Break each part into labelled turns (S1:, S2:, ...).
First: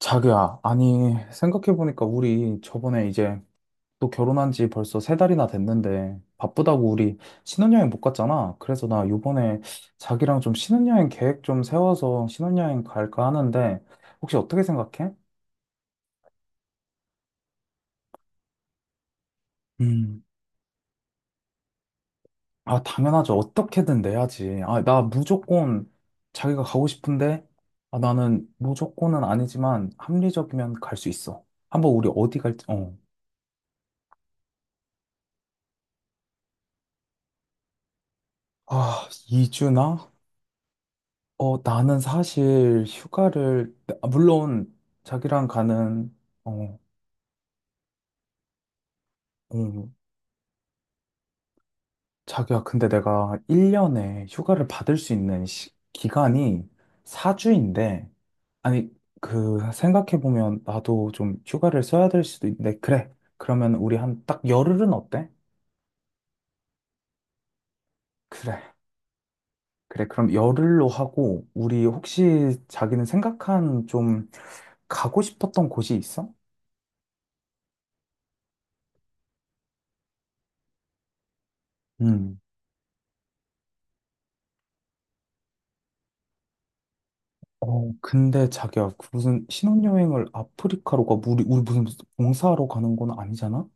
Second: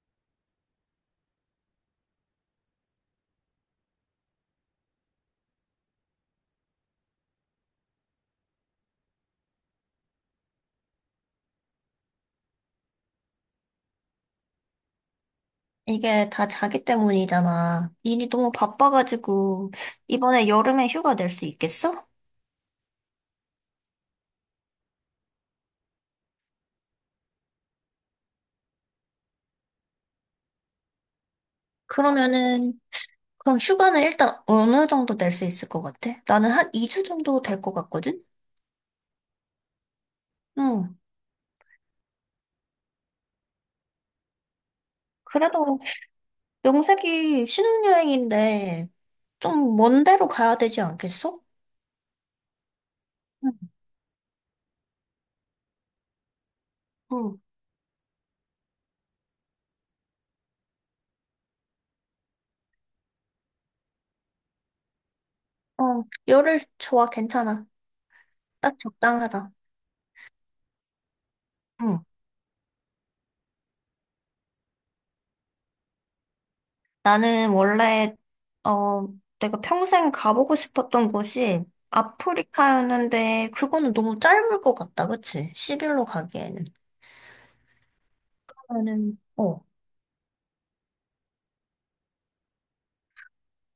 S1: 자기야, 아니, 생각해보니까 우리 저번에 이제 또 결혼한 지 벌써 세 달이나 됐는데 바쁘다고 우리 신혼여행 못 갔잖아. 그래서 나 요번에 자기랑 좀 신혼여행 계획 좀 세워서 신혼여행 갈까 하는데 혹시 어떻게 생각해?
S2: 이게 다 자기 때문이잖아. 일이 너무 바빠가지고,
S1: 음,
S2: 이번에 여름에 휴가 낼 수 있겠어?
S1: 아, 당연하죠. 어떻게든 내야지. 아, 나 무조건 자기가 가고 싶은데 아, 나는 무조건은 아니지만 합리적이면 갈 수 있어. 한번 우리 어디 갈지,
S2: 그러면은,
S1: 어.
S2: 그럼 휴가는 일단 어느 정도 낼 수 있을 것 같아? 나는 한 2주 정도 될 것 같거든?
S1: 아, 2주나?
S2: 응.
S1: 어, 나는 사실 휴가를, 아, 물론 자기랑
S2: 그래도
S1: 가는, 어,
S2: 명색이 신혼여행인데, 좀
S1: 음,
S2: 먼 데로 가야 되지 않겠어?
S1: 자기야, 근데 내가
S2: 응.
S1: 1년에 휴가를 받을 수 있는 기간이
S2: 응.
S1: 4주인데, 아니, 그, 생각해보면 나도 좀 휴가를 써야 될 수도 있는데, 그래. 그러면 우리 한 딱 열흘은 어때?
S2: 어, 열흘 좋아, 괜찮아.
S1: 그래.
S2: 딱 적당하다.
S1: 그래. 그럼 열흘로 하고, 우리
S2: 응.
S1: 혹시 자기는 생각한 좀 가고 싶었던 곳이 있어?
S2: 나는 원래, 어, 내가 평생 가보고 싶었던 곳이
S1: 음.
S2: 아프리카였는데, 그거는 너무 짧을 것 같다, 그치? 10일로 가기에는.
S1: 어, 근데 자기야, 그
S2: 나는,
S1: 무슨
S2: 어.
S1: 신혼여행을 아프리카로 가, 우리 무슨 봉사하러 가는 건 아니잖아?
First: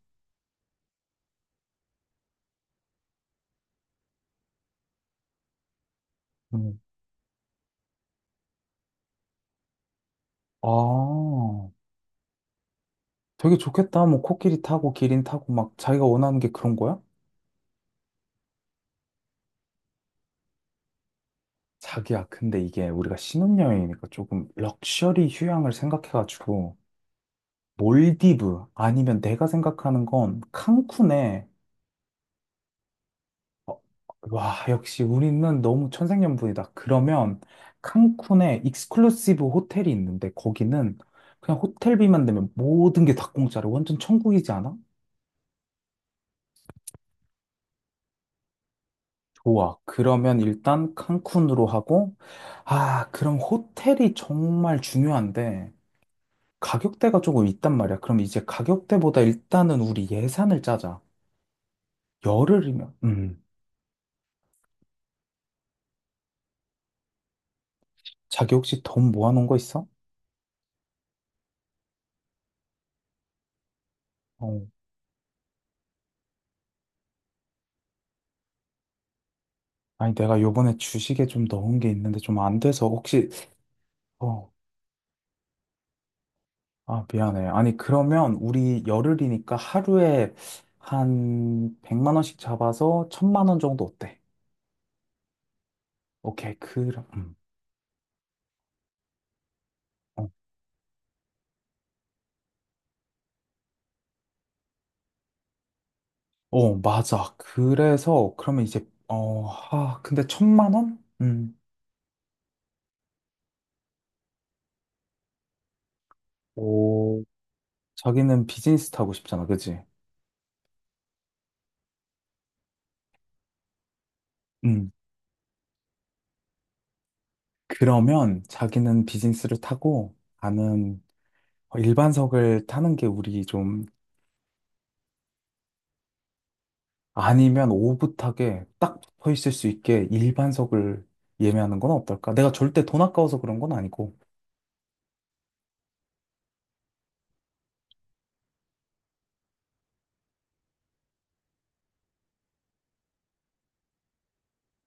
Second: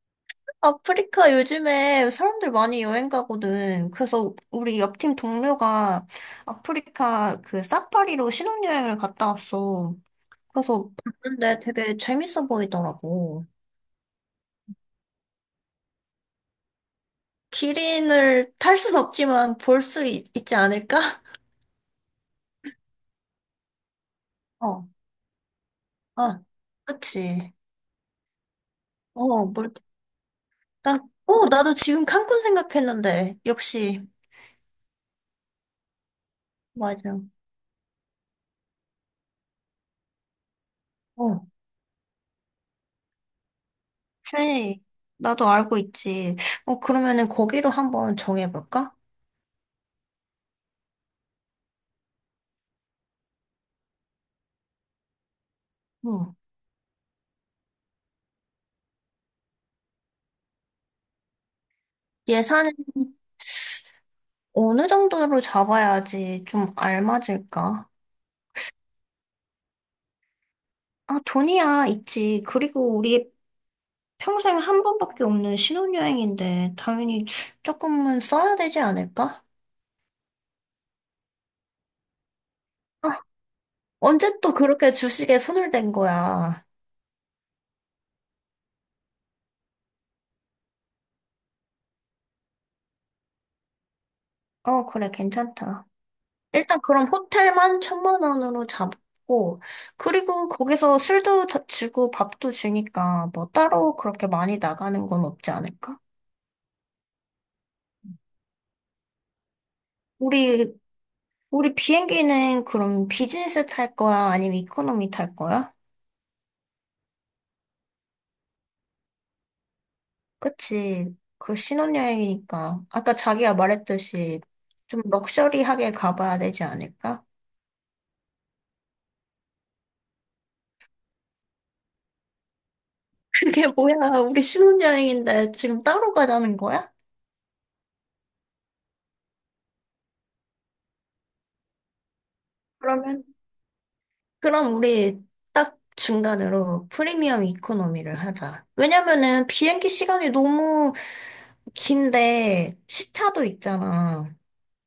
S2: 아프리카 요즘에 사람들 많이 여행 가거든. 그래서 우리 옆 팀 동료가
S1: 음.
S2: 아프리카 그 사파리로 신혼여행을 갔다 왔어. 그래서
S1: 아,
S2: 봤는데 되게 재밌어 보이더라고.
S1: 되게 좋겠다. 뭐, 코끼리 타고, 기린 타고, 막, 자기가 원하는 게 그런 거야?
S2: 기린을 탈 순 없지만 볼 수 있지 않을까?
S1: 자기야, 근데 이게 우리가 신혼여행이니까 조금
S2: 어,
S1: 럭셔리 휴양을
S2: 아,
S1: 생각해가지고,
S2: 그치.
S1: 몰디브, 아니면 내가
S2: 어, 뭘,
S1: 생각하는 건
S2: 난,
S1: 칸쿤에.
S2: 어, 나도 지금 칸쿤 생각했는데.
S1: 어,
S2: 역시,
S1: 와, 역시 우리는 너무 천생연분이다.
S2: 맞아.
S1: 그러면 칸쿤에 익스클루시브 호텔이 있는데 거기는
S2: 어,
S1: 그냥 호텔비만 내면 모든 게 다 공짜로 완전 천국이지 않아?
S2: 그래. 나도 알고 있지. 어, 그러면은 거기로 한번 정해볼까?
S1: 좋아. 그러면 일단 칸쿤으로 하고. 아, 그럼 호텔이 정말 중요한데
S2: 응.
S1: 가격대가 조금 있단 말이야. 그럼 이제 가격대보다 일단은 우리 예산을 짜자.
S2: 예산
S1: 열흘이면
S2: 어느 정도로 잡아야지 좀 알맞을까?
S1: 자기 혹시 돈 모아놓은 거 있어?
S2: 아, 돈이야, 있지. 그리고 우리 평생
S1: 어.
S2: 한 번밖에 없는 신혼여행인데, 당연히 조금은 써야 되지 않을까?
S1: 아니, 내가 요번에 주식에 좀 넣은 게 있는데 좀 안 돼서 혹시.
S2: 언제
S1: 어,
S2: 또 그렇게 주식에 손을 댄 거야?
S1: 아, 미안해. 아니, 그러면 우리 열흘이니까 하루에 한 100만 원씩 잡아서 1,000만 원 정도 어때?
S2: 어, 그래, 괜찮다.
S1: 오케이,
S2: 일단
S1: 그럼.
S2: 그럼 호텔만 천만 원으로 잡고,
S1: 어,
S2: 그리고 거기서 술도 다 주고 밥도 주니까 뭐 따로 그렇게 많이 나가는 건 없지 않을까?
S1: 어, 맞아. 그래서 그러면 이제 어, 아, 근데 천
S2: 우리,
S1: 만 원?
S2: 우리 비행기는 그럼 비즈니스 탈 거야? 아니면 이코노미 탈 거야?
S1: 오, 자기는 비즈니스 타고 싶잖아. 그지?
S2: 그치. 그 신혼여행이니까. 아까 자기가 말했듯이
S1: 음.
S2: 좀 럭셔리하게 가봐야 되지 않을까?
S1: 그러면 자기는 비즈니스를 타고 나는 어, 일반석을 타는 게 우리
S2: 그게
S1: 좀.
S2: 뭐야. 우리 신혼여행인데 지금 따로 가자는 거야?
S1: 아니면 오붓하게 딱 붙어 있을 수 있게 일반석을 예매하는 건 어떨까? 내가 절대 돈
S2: 그러면
S1: 아까워서 그런 건 아니고.
S2: 그럼 우리 딱 중간으로 프리미엄 이코노미를 하자. 왜냐면은 비행기 시간이 너무 긴데 시차도 있잖아.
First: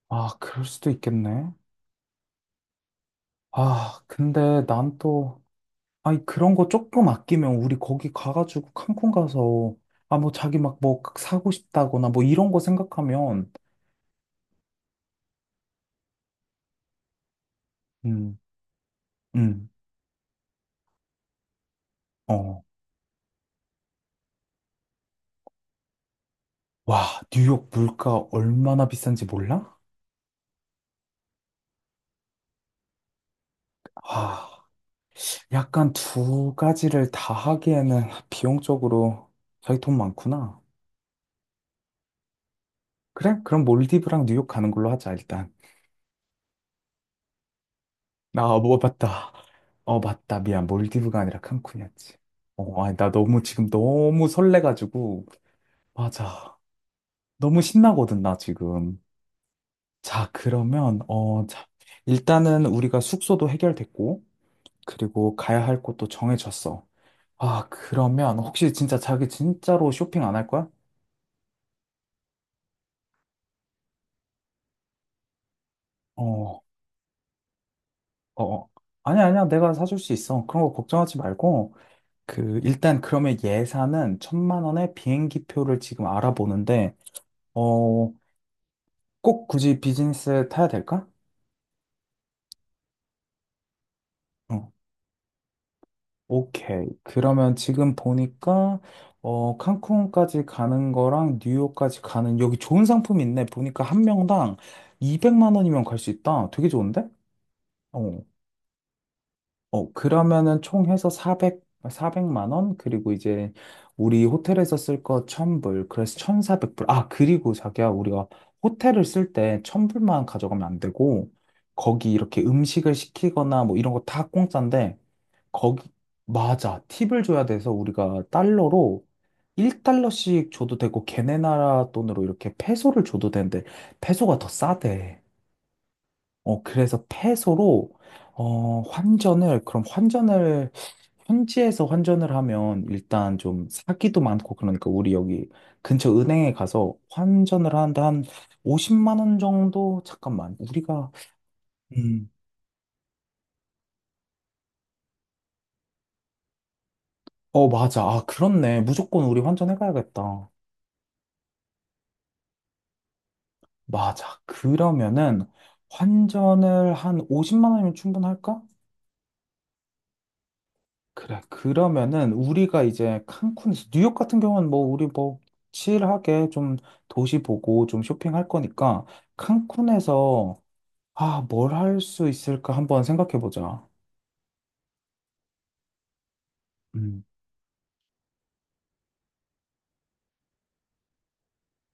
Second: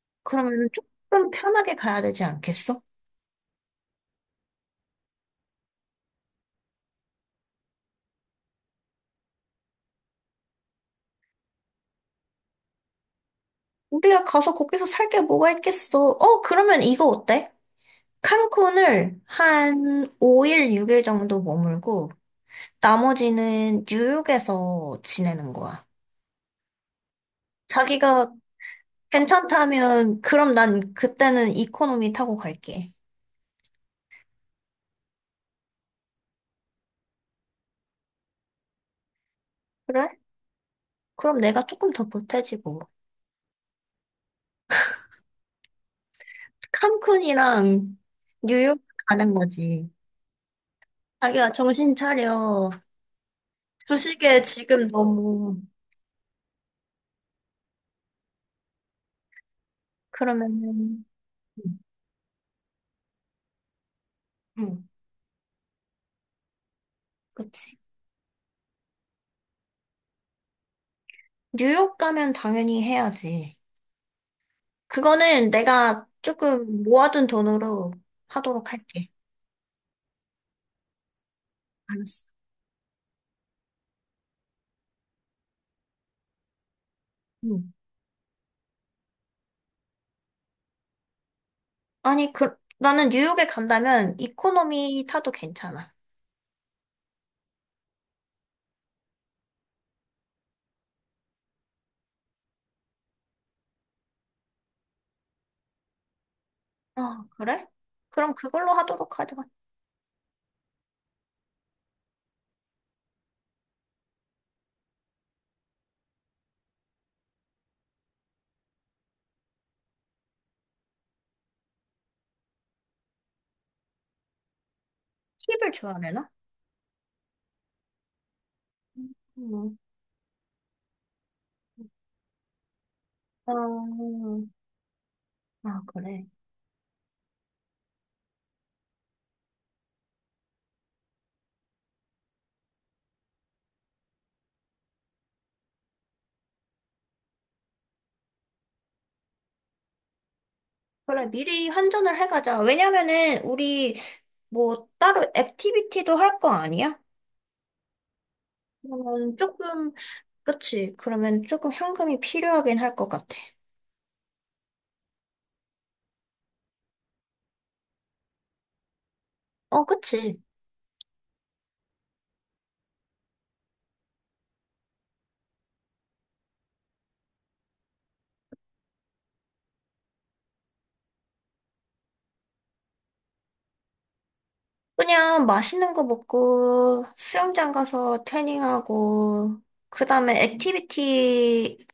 S1: 아, 그럴
S2: 그러면은
S1: 수도
S2: 조금
S1: 있겠네.
S2: 편하게 가야 되지 않겠어?
S1: 아, 근데 난 또, 아니, 그런 거 조금 아끼면 우리 거기 가가지고 칸쿤 가서, 아, 뭐 자기 막뭐 그 사고 싶다거나 뭐 이런 거 생각하면,
S2: 우리가 가서 거기서 살게 뭐가 있겠어? 어, 그러면 이거 어때?
S1: 음,
S2: 칸쿤을
S1: 음,
S2: 한 5일, 6일 정도 머물고
S1: 어.
S2: 나머지는 뉴욕에서 지내는 거야.
S1: 와, 뉴욕 물가
S2: 자기가
S1: 얼마나 비싼지 몰라?
S2: 괜찮다면 그럼 난 그때는 이코노미 타고 갈게.
S1: 아, 약간 두 가지를 다 하기에는 비용적으로 자기 돈
S2: 그래?
S1: 많구나.
S2: 그럼 내가 조금 더 보태지고.
S1: 그래? 그럼 몰디브랑 뉴욕 가는 걸로 하자, 일단.
S2: 칸쿤이랑
S1: 아, 뭐,
S2: 뉴욕
S1: 맞다.
S2: 가는 거지.
S1: 어, 맞다. 미안. 몰디브가 아니라
S2: 자기야, 정신
S1: 칸쿤이었지.
S2: 차려.
S1: 어, 아니, 나 너무 지금 너무
S2: 주식에 지금
S1: 설레가지고.
S2: 너무,
S1: 맞아. 너무 신나거든, 나 지금. 자, 그러면,
S2: 그러면은,
S1: 어, 자.
S2: 응,
S1: 일단은 우리가 숙소도 해결됐고,
S2: 응,
S1: 그리고 가야 할 곳도 정해졌어. 아,
S2: 그치.
S1: 그러면 혹시 진짜 자기 진짜로 쇼핑 안 할 거야?
S2: 뉴욕 가면 당연히 해야지. 그거는 내가
S1: 어,
S2: 조금 모아둔 돈으로
S1: 어. 어.
S2: 하도록 할게.
S1: 아니야, 아니야. 내가 사줄 수 있어. 그런 거 걱정하지 말고.
S2: 알았어.
S1: 그, 일단 그러면 예산은 천만 원에 비행기 표를 지금 알아보는데,
S2: 응.
S1: 어, 꼭 굳이 비즈니스 타야 될까?
S2: 아니, 그, 나는 뉴욕에 간다면
S1: 어,
S2: 이코노미 타도 괜찮아.
S1: 오케이. 그러면 지금 보니까, 어, 칸쿤까지 가는 거랑 뉴욕까지 가는, 여기 좋은 상품 있네. 보니까 한 명당 200만 원이면 갈 수 있다. 되게 좋은데?
S2: 아, 그래?
S1: 어.
S2: 그럼 그걸로 하도록 하자.
S1: 어, 그러면은 총 해서 400, 100만 원? 그리고 이제 우리 호텔에서 쓸 거 1000불. 그래서 1400불. 아, 그리고 자기야, 우리가 호텔을 쓸 때 1000불만 가져가면 안 되고, 거기 이렇게 음식을 시키거나 뭐 이런 거 다 공짜인데,
S2: 팁을
S1: 거기,
S2: 줘야 되나?
S1: 맞아. 팁을 줘야 돼서 우리가 달러로
S2: 음.
S1: 1달러씩 줘도 되고, 걔네 나라 돈으로 이렇게 페소를 줘도 되는데, 페소가
S2: 어,
S1: 더 싸대.
S2: 아, 그래.
S1: 어, 그래서 peso로, 어, 환전을, 그럼 환전을, 현지에서 환전을 하면 일단 좀 사기도 많고, 그러니까 우리 여기 근처 은행에 가서 환전을 하는데 한 50만 원 정도? 잠깐만, 우리가,
S2: 그래, 미리 환전을
S1: 음,
S2: 해가자. 왜냐면은, 우리, 뭐, 따로 액티비티도 할 거 아니야?
S1: 어, 맞아. 아, 그렇네. 무조건
S2: 그러면
S1: 우리
S2: 조금,
S1: 환전해가야겠다.
S2: 그치. 그러면 조금 현금이 필요하긴 할 것 같아.
S1: 맞아. 그러면은 환전을 한 50만 원이면 충분할까?
S2: 어, 그치.
S1: 그래. 그러면은 우리가 이제 칸쿤에서 뉴욕 같은 경우는 뭐 우리 뭐 칠하게 좀 도시 보고 좀 쇼핑할 거니까 칸쿤에서 아, 뭘 할 수 있을까 한번 생각해 보자.
S2: 그냥 맛있는 거 먹고,
S1: 음.
S2: 수영장 가서 태닝하고, 그 다음에 액티비티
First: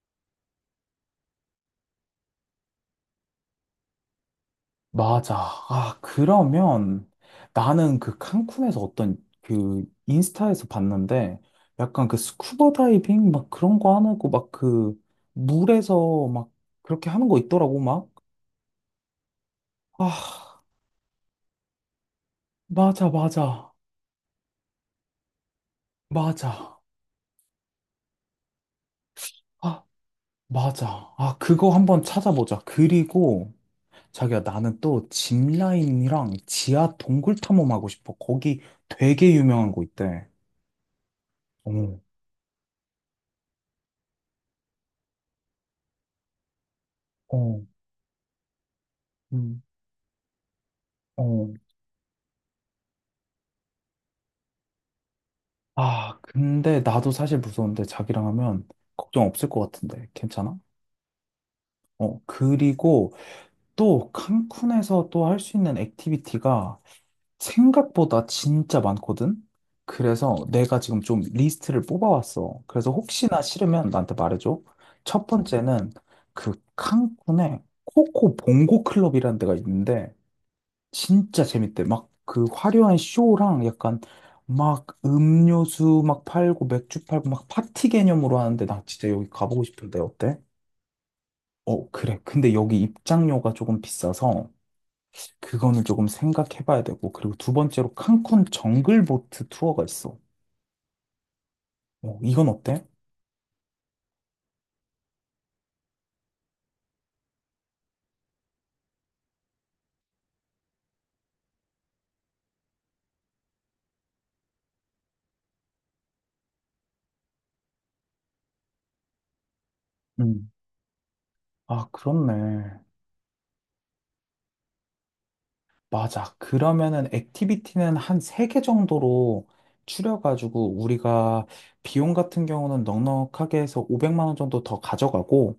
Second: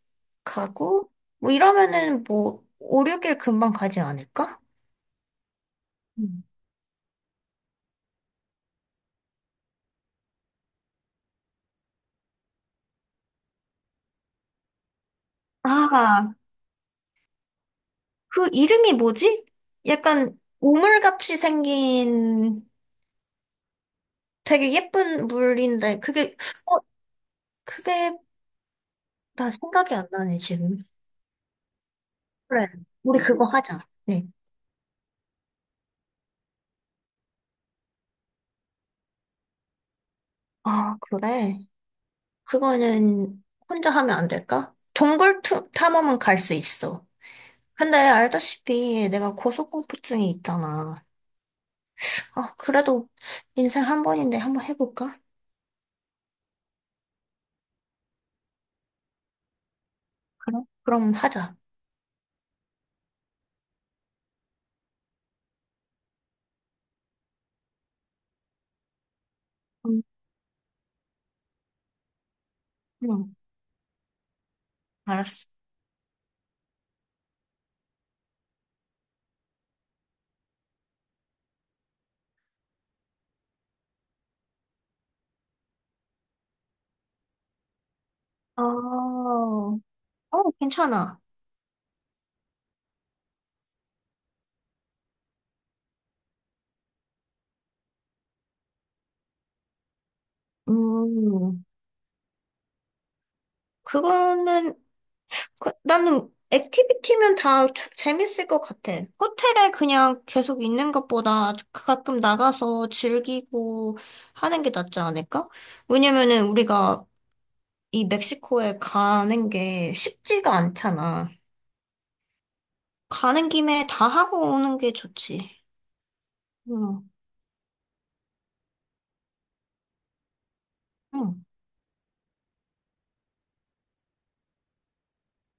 S2: 가고, 뭐 이러면은 뭐, 5, 6일 금방 가지 않을까?
S1: 맞아. 아,
S2: 음.
S1: 그러면 나는 그 칸쿤에서 어떤 그 인스타에서 봤는데 약간 그 스쿠버 다이빙 막 그런 거 하고 막 그 물에서
S2: 아,
S1: 막 그렇게 하는 거 있더라고 막.
S2: 그 이름이 뭐지? 약간
S1: 아,
S2: 오물같이 생긴
S1: 맞아, 맞아.
S2: 되게 예쁜 물인데 그게 어
S1: 맞아.
S2: 그게 나
S1: 아,
S2: 생각이 안 나네 지금.
S1: 맞아. 아, 그거 한번 찾아보자.
S2: 그래. 우리 그거
S1: 그리고
S2: 하자. 네.
S1: 자기야, 나는 또 짚라인이랑 지하 동굴 탐험하고 싶어. 거기 되게 유명한 거 있대.
S2: 아, 그래.
S1: 어,
S2: 그거는 혼자 하면 안 될까? 동굴 탐험은 갈 수 있어.
S1: 어,
S2: 근데 알다시피 내가
S1: 음,
S2: 고소공포증이 있잖아.
S1: 어.
S2: 아, 그래도 인생 한 번인데 한번 해볼까?
S1: 아, 근데 나도 사실 무서운데 자기랑 하면 걱정 없을 것 같은데. 괜찮아?
S2: 그래? 그럼 하자.
S1: 어, 그리고 또 칸쿤에서 또 할 수 있는 액티비티가 생각보다 진짜 많거든?
S2: 응,
S1: 그래서 내가 지금 좀 리스트를 뽑아왔어. 그래서
S2: 응,
S1: 혹시나 싫으면 나한테 말해줘. 첫
S2: 알았어.
S1: 번째는 그 칸쿤에 코코 봉고 클럽이라는 데가 있는데 진짜 재밌대. 막 그 화려한 쇼랑 약간 막 음료수 막 팔고 맥주 팔고 막 파티 개념으로
S2: 아,
S1: 하는데 나 진짜 여기 가보고 싶은데 어때?
S2: 어, 괜찮아.
S1: 어, 그래. 근데 여기 입장료가 조금 비싸서 그거는 조금 생각해봐야 되고, 그리고 두 번째로 칸쿤 정글보트 투어가 있어.
S2: 음,
S1: 어, 이건 어때?
S2: 그거는, 그, 나는 액티비티면 다 재밌을 것 같아. 호텔에 그냥 계속 있는 것보다 그 가끔 나가서 즐기고 하는 게 낫지 않을까? 왜냐면은 우리가 이 멕시코에 가는 게
S1: 음.
S2: 쉽지가 않잖아.
S1: 아, 그렇네.
S2: 가는 김에 다 하고 오는 게 좋지.
S1: 맞아. 그러면은
S2: 응,
S1: 액티비티는 한 세 개 정도로 추려가지고
S2: 응.
S1: 우리가 비용 같은 경우는 넉넉하게 해서 500만 원 정도 더 가져가고,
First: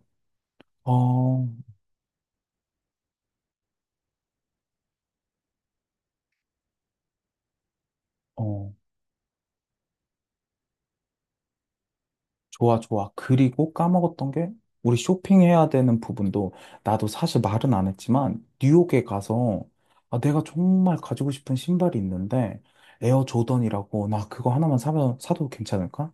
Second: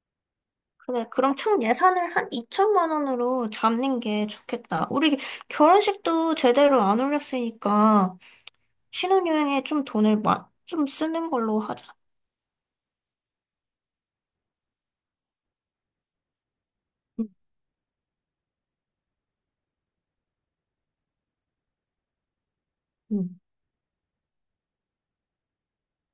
S2: 그래, 그럼
S1: 어,
S2: 총 예산을 한 2천만 원으로 잡는 게 좋겠다. 우리 결혼식도 제대로 안 올렸으니까.
S1: 어,
S2: 신혼여행에 좀 돈을 좀 쓰는 걸로 하자.
S1: 좋아, 좋아. 그리고 까먹었던 게 우리 쇼핑해야 되는 부분도 나도
S2: 응,
S1: 사실 말은 안 했지만 뉴욕에 가서 아, 내가 정말 가지고 싶은 신발이 있는데 에어
S2: 응.
S1: 조던이라고 나 그거 하나만 사면 사도 괜찮을까?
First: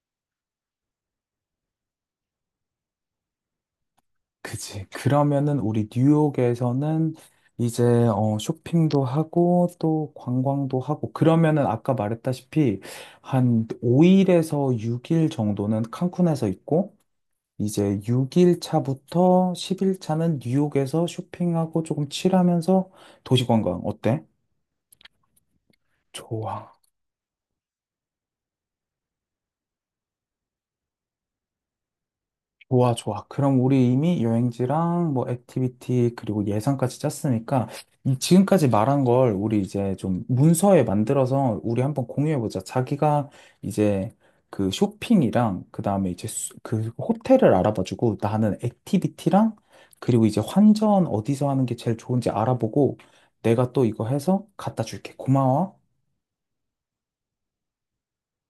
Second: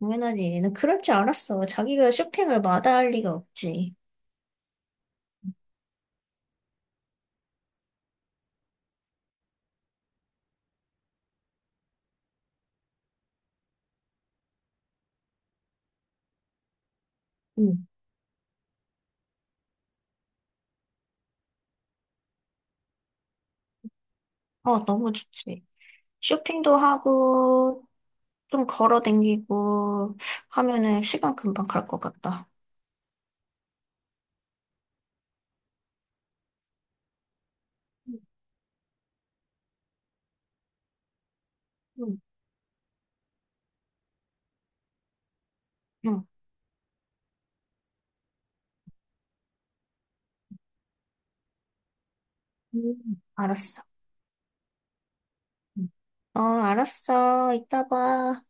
S2: 당연하지. 난 그럴 줄 알았어. 자기가 쇼핑을 마다할 리가 없지.
S1: 그치. 그러면은 우리 뉴욕에서는 이제 어, 쇼핑도 하고 또 관광도 하고 그러면은 아까 말했다시피 한 5일에서 6일 정도는 칸쿤에서 있고
S2: 응,
S1: 이제 6일 차부터 10일 차는 뉴욕에서 쇼핑하고 조금 칠하면서 도시 관광 어때?
S2: 어, 너무 좋지.
S1: 좋아.
S2: 쇼핑도 하고, 좀 걸어 댕기고 하면은 시간 금방 갈 것 같다.
S1: 좋아, 좋아. 그럼 우리 이미 여행지랑 뭐 액티비티 그리고 예산까지 짰으니까
S2: 응,
S1: 이 지금까지 말한 걸 우리 이제 좀 문서에 만들어서 우리 한번
S2: 응.
S1: 공유해보자. 자기가 이제 그 쇼핑이랑 그다음에
S2: 응,
S1: 이제 그 호텔을 알아봐주고 나는 액티비티랑 그리고 이제 환전 어디서 하는 게 제일 좋은지
S2: 응.
S1: 알아보고 내가
S2: 알았어.
S1: 또 이거 해서 갖다 줄게. 고마워.
S2: 응. 어, 알았어. 이따 봐.